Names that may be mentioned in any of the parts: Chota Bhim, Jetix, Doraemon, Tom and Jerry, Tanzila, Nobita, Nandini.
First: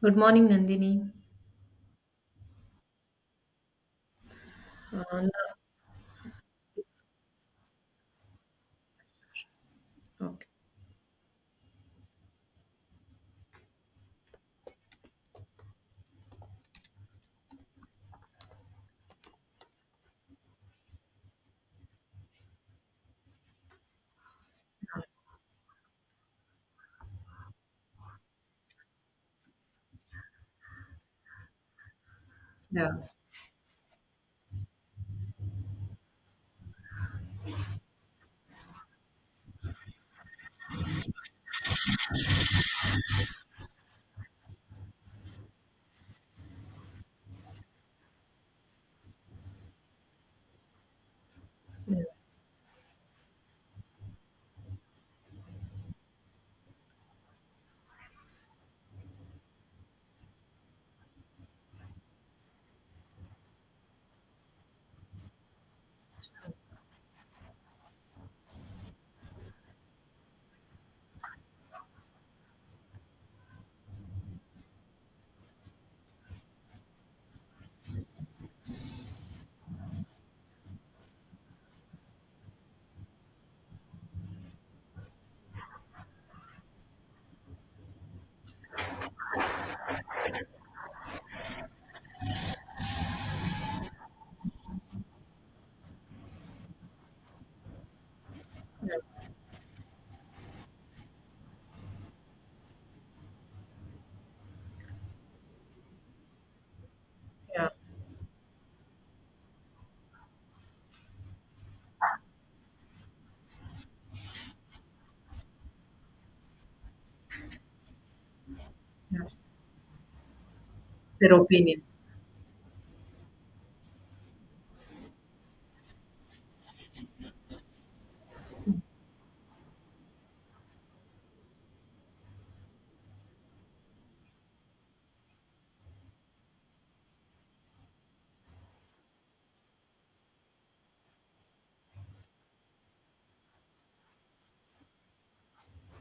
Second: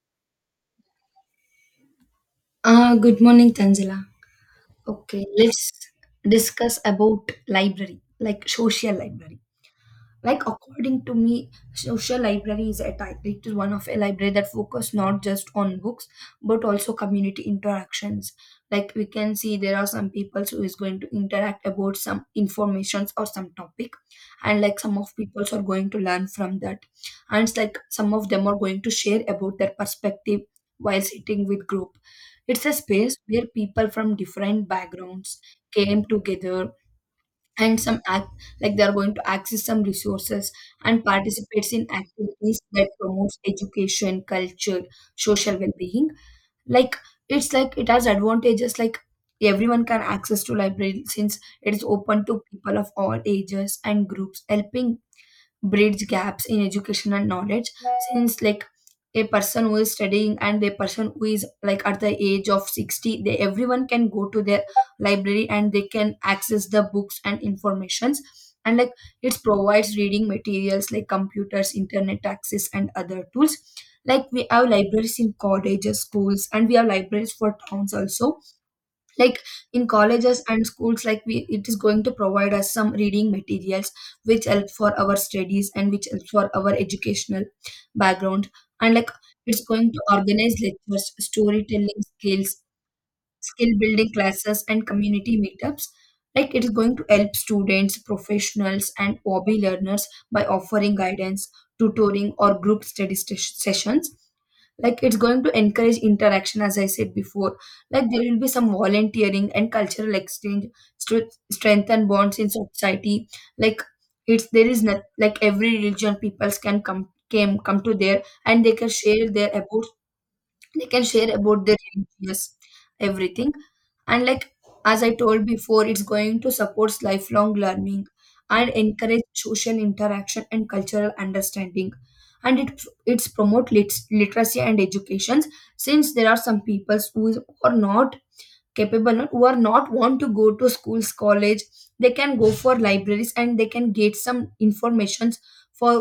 Good morning, Nandini. Good morning, Tanzila. Uh, Okay, let's discuss about library, like social library. no- Like okay. according to me social library is a type. It is one of a library that focus not just on books but also community interactions. Like we can see there are some people who is going to interact about some informations or some topic, and like some of people are going to learn from that, and it's like some of them are going to share about their perspective while sitting with group. It's a Yeah, space where people from different backgrounds came together and some act, like they are going to access some resources and participates in activities that promotes education, culture, social well-being. Like it's like it has advantages like everyone can access to library since it is open to people of all ages and groups, helping bridge gaps in education and knowledge. Since like a person who is studying and a person who is like at the age of 60, they everyone can go to their library and they can access the books and informations. And like it provides reading materials like computers, internet access, and other tools. Like we have libraries in colleges, schools, and we have libraries for towns also. Like in colleges and schools, like we it is going to provide us some reading materials which help for our studies and which help for our educational background. And like it's going to organize lectures, storytelling skills, skill building classes, and community meetups. Like it is going to help students, professionals, yeah, and hobby learners by offering guidance, tutoring, or group study sessions. Like it's going to encourage interaction, as I said before. yeah, Like there will be some volunteering and cultural exchange to strengthen bonds in society. Like it's there is not like every religion peoples can come to there, and they can yeah. share their about, they can share Their about their opinions. religious, everything. And like, as I told before, it's going to support lifelong learning and encourage social interaction and cultural understanding. And it's promote literacy and educations. Since there are some peoples are not capable, who are not want to go to schools, college, they can go for libraries and they can get some informations for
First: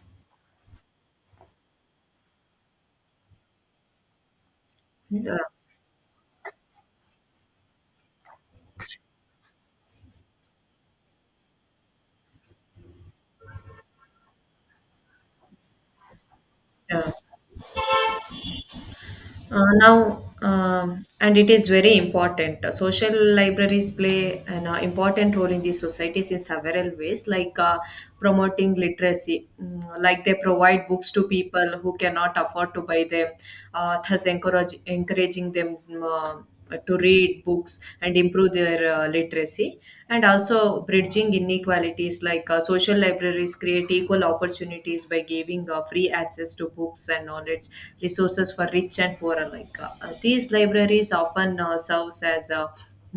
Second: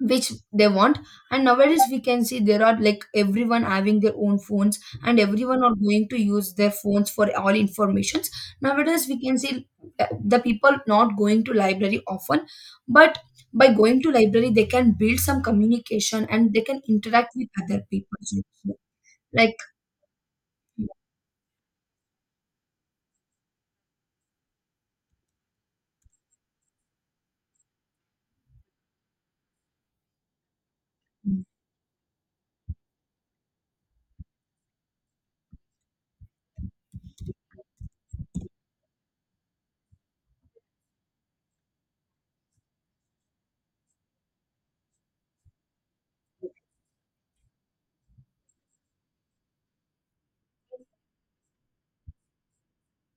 which they want. And nowadays we can see there are like everyone having their own phones, and Yeah, everyone are going to use their phones for all informations. Nowadays we can see the people not going to library often, but by going to library they can build some communication and they can yeah. interact with other people. So, like, And it is very important. Social libraries play an important role in these societies in several ways, like promoting literacy. Mm. Like they provide books to people who cannot afford to buy them, thus encouraging them to read books and improve their literacy, and also bridging inequalities. Like social libraries create equal opportunities by giving free access to books and knowledge resources for rich and poor alike. These libraries often serves as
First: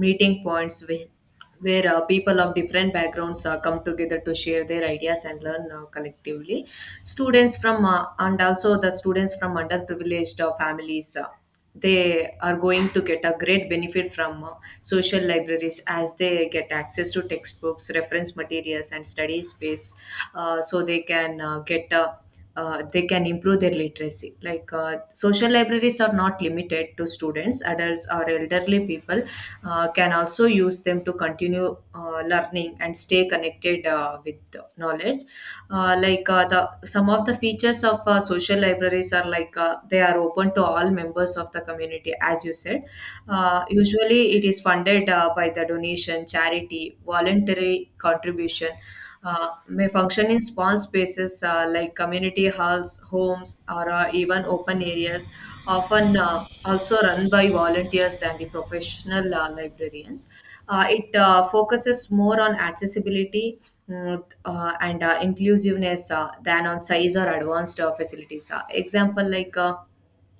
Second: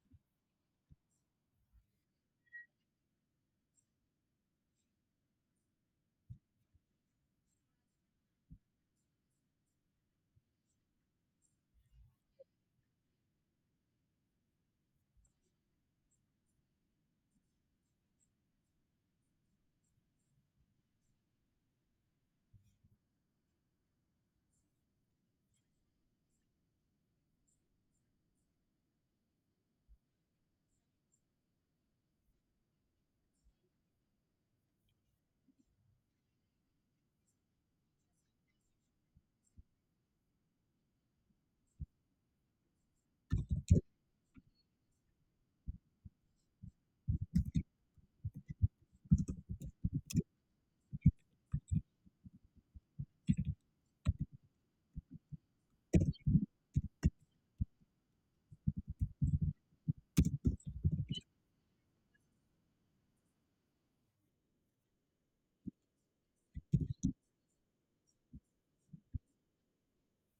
meeting points where people of different backgrounds come together to share their ideas and learn collectively. Students from, and also the students from underprivileged families they are going to get a great benefit from social libraries, as they get access to textbooks, reference materials and study space, so they can get they can improve their literacy. Like social libraries are not limited to students, adults or elderly people can also use them to continue learning and stay connected with knowledge. The some of the features of social libraries are, like they are open to all members of the community, as you said. Usually it is funded by the donation, charity, voluntary contribution. May function in small spaces, like community halls, homes or even open areas. Often also run by volunteers than the professional librarians. It focuses more on accessibility, and inclusiveness than on size or advanced facilities. Example, like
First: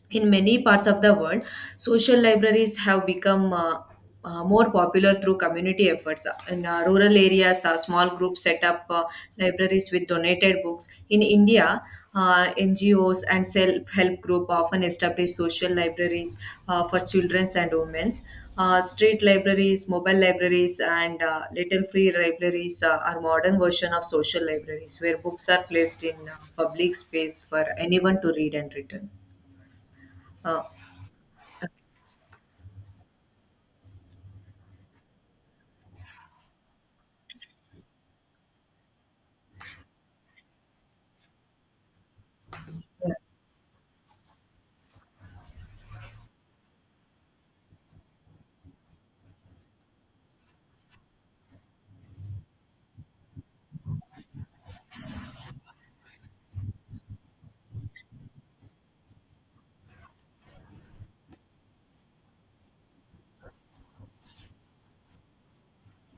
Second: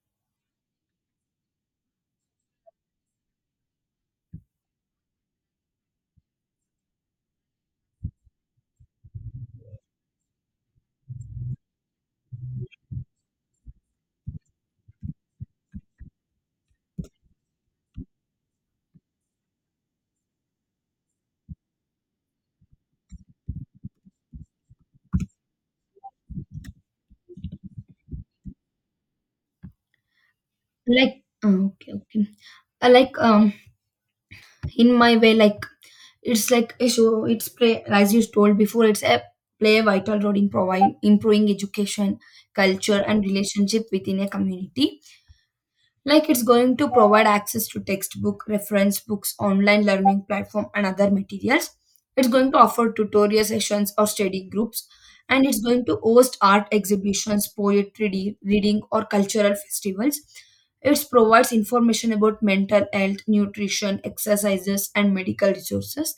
in many parts of the world, social libraries have become more popular through community efforts. In rural areas, small groups set up libraries with donated books. In India, NGOs and self help group often establish social libraries for children and women. Street libraries, mobile libraries, and little free libraries are modern version of social libraries where books are placed in public space for anyone to read and return. Uh, okay, okay. Like, in my way, like it's like a show, it's play, as you told before, it's a play a vital role in providing, improving education, culture, and relationship within a community. Like it's going to provide access to textbook, reference books, online learning platform, and other materials. It's going to offer tutorial sessions or study groups, and it's going to host art exhibitions, poetry reading, or cultural festivals. It provides information about mental health, nutrition, exercises, and medical resources,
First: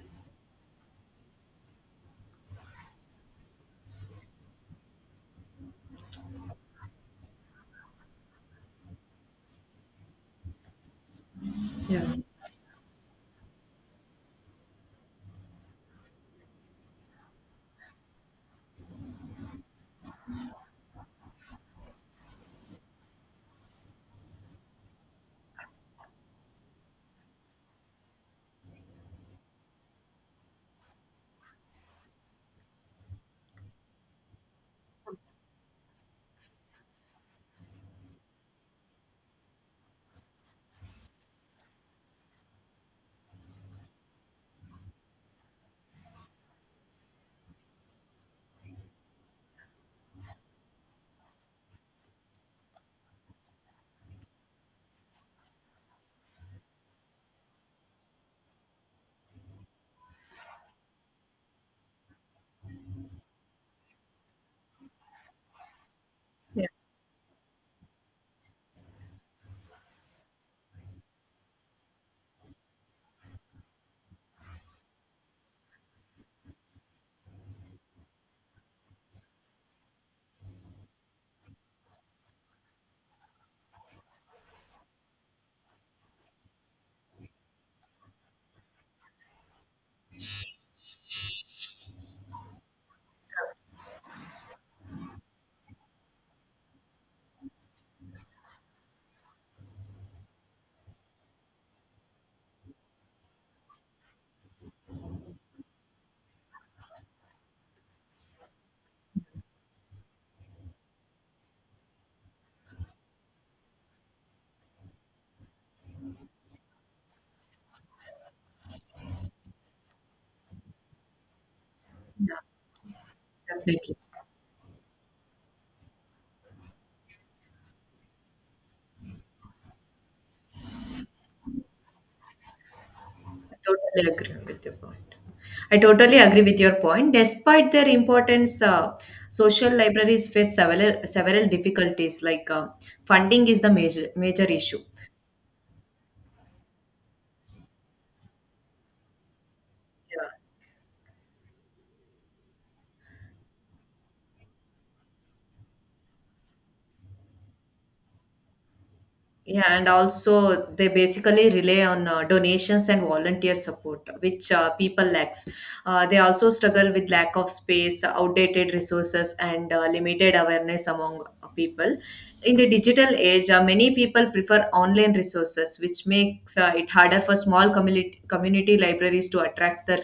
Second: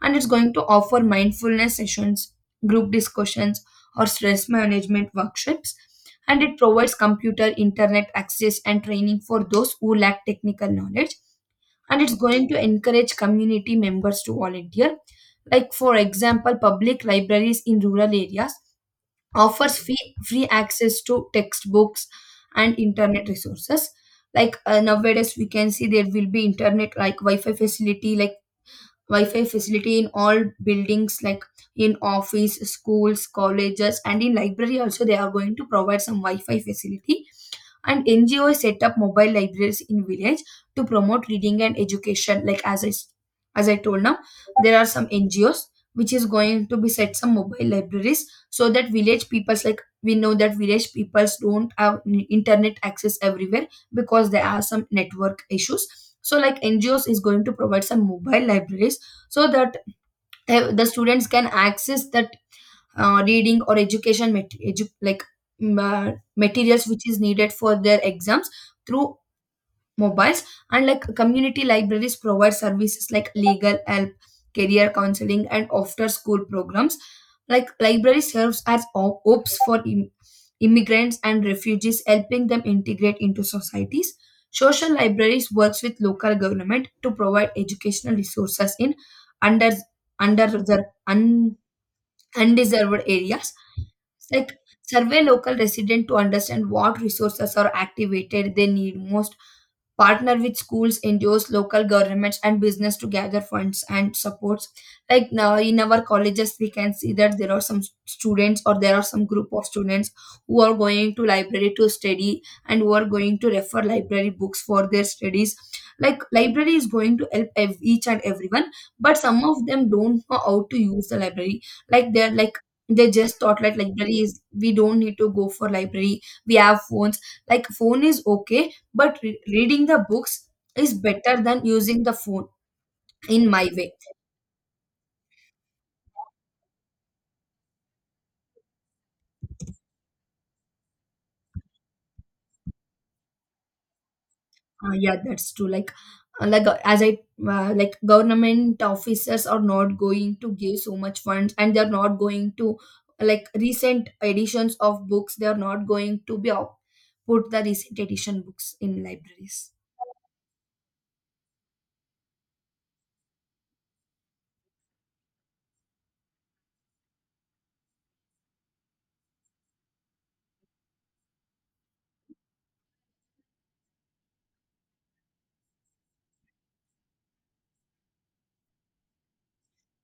and it's going to offer mindfulness sessions, group discussions, or stress management workshops. And it provides computer, internet access, and training for those who lack technical knowledge. And yeah, it's going to encourage community members to volunteer. Like, for example, public libraries in rural areas offers free access to textbooks and internet resources. Like nowadays, we can see there will be internet like Wi-Fi facility in all buildings, like in office, schools, colleges, and in library also they are going to provide some Wi-Fi facility. And NGOs set up mobile libraries in village to promote reading and education. Like as I told now, there are some NGOs which is going to be set some mobile libraries so that village peoples, like we know that village peoples don't have internet access everywhere because there are some network issues. So like NGOs is going to provide some mobile libraries so that the students can access that reading or education like yeah. materials which is needed for their exams through mobiles. And like community libraries provide services like legal help, career counseling, and after school programs. Like library serves as hubs for immigrants and refugees, helping them integrate into societies. Social libraries works with local government to provide educational resources in under under un, undeserved So areas. It's like survey local resident to understand what resources are activated they need most, partner with schools, NGOs, local governments, and business to gather funds and supports. Like now in our colleges, we can see that there are some students, or there are some group of students who are going to library to study and who are going to refer library books for their studies. Like library is going to help each and everyone, but some of them don't know how to use the library. Like they're like, they just thought like definitely, library is, we don't need to go for library, we have phones. Like phone is okay, but reading the books is better than using the phone, in I my way. totally agree with your point. I totally agree with your point. Despite their importance, social libraries face several difficulties. Like funding is the major issue. Yeah, that's true. Like uh, like uh, as i uh, like government officers are not going to give so much funds, and they're not going to like recent editions of books, they're not going to be out, put the recent edition books in Yeah, libraries. and also they basically rely on donations and volunteer support, which people lacks. They also struggle with lack of space, outdated resources, and limited awareness among people. In the digital age, many people prefer online resources, which makes it harder for small community libraries to attract their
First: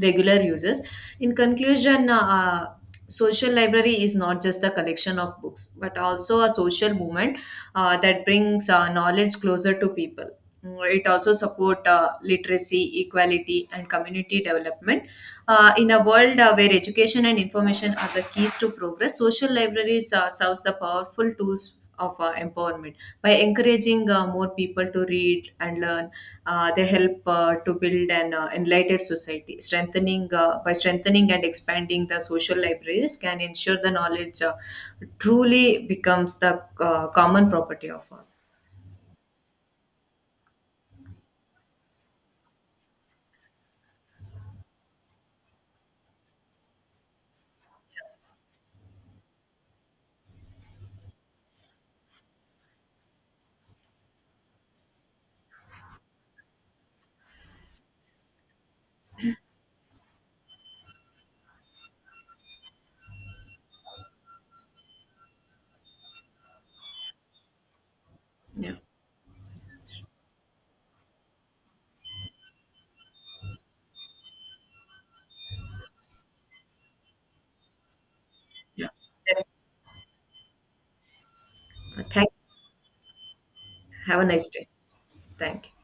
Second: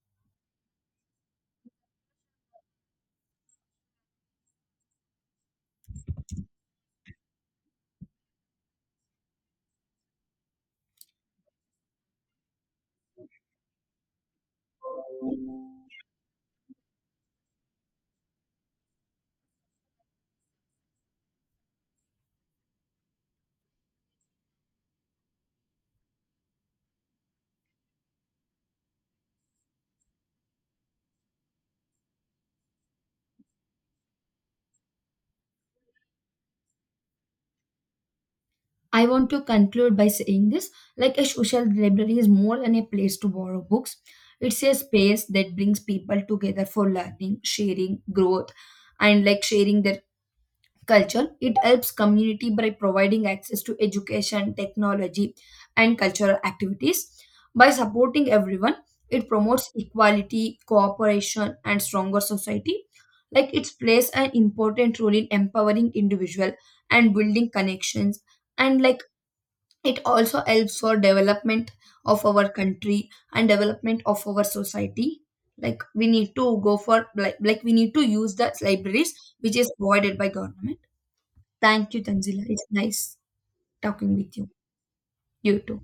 regular users. In conclusion, social library is not just the collection of books, but also a social movement that brings knowledge closer to people. Mm. It also support literacy, equality, and community development. In a world where education and information are the keys to progress, social libraries serves the powerful tools of empowerment. By encouraging more people to read and learn, they help to build an enlightened society, strengthening by strengthening and expanding the social libraries can ensure the knowledge truly becomes the common property of all. I want to conclude by saying this, like a social library is more than a place to borrow books. It's a space that brings people together for learning, sharing, growth, and like sharing their culture. It helps community by providing access to education, technology, and cultural activities. By supporting everyone, it promotes equality, cooperation, and stronger society. Like it plays an important role in empowering individual and building connections. Yeah. And like it also helps for development of our country and development of our society. Like we need to go for like we need to use the Yeah. libraries which is provided by government. Thank you, Thank Tanzila, it's nice talking have a with nice you. day. You Thank you. too.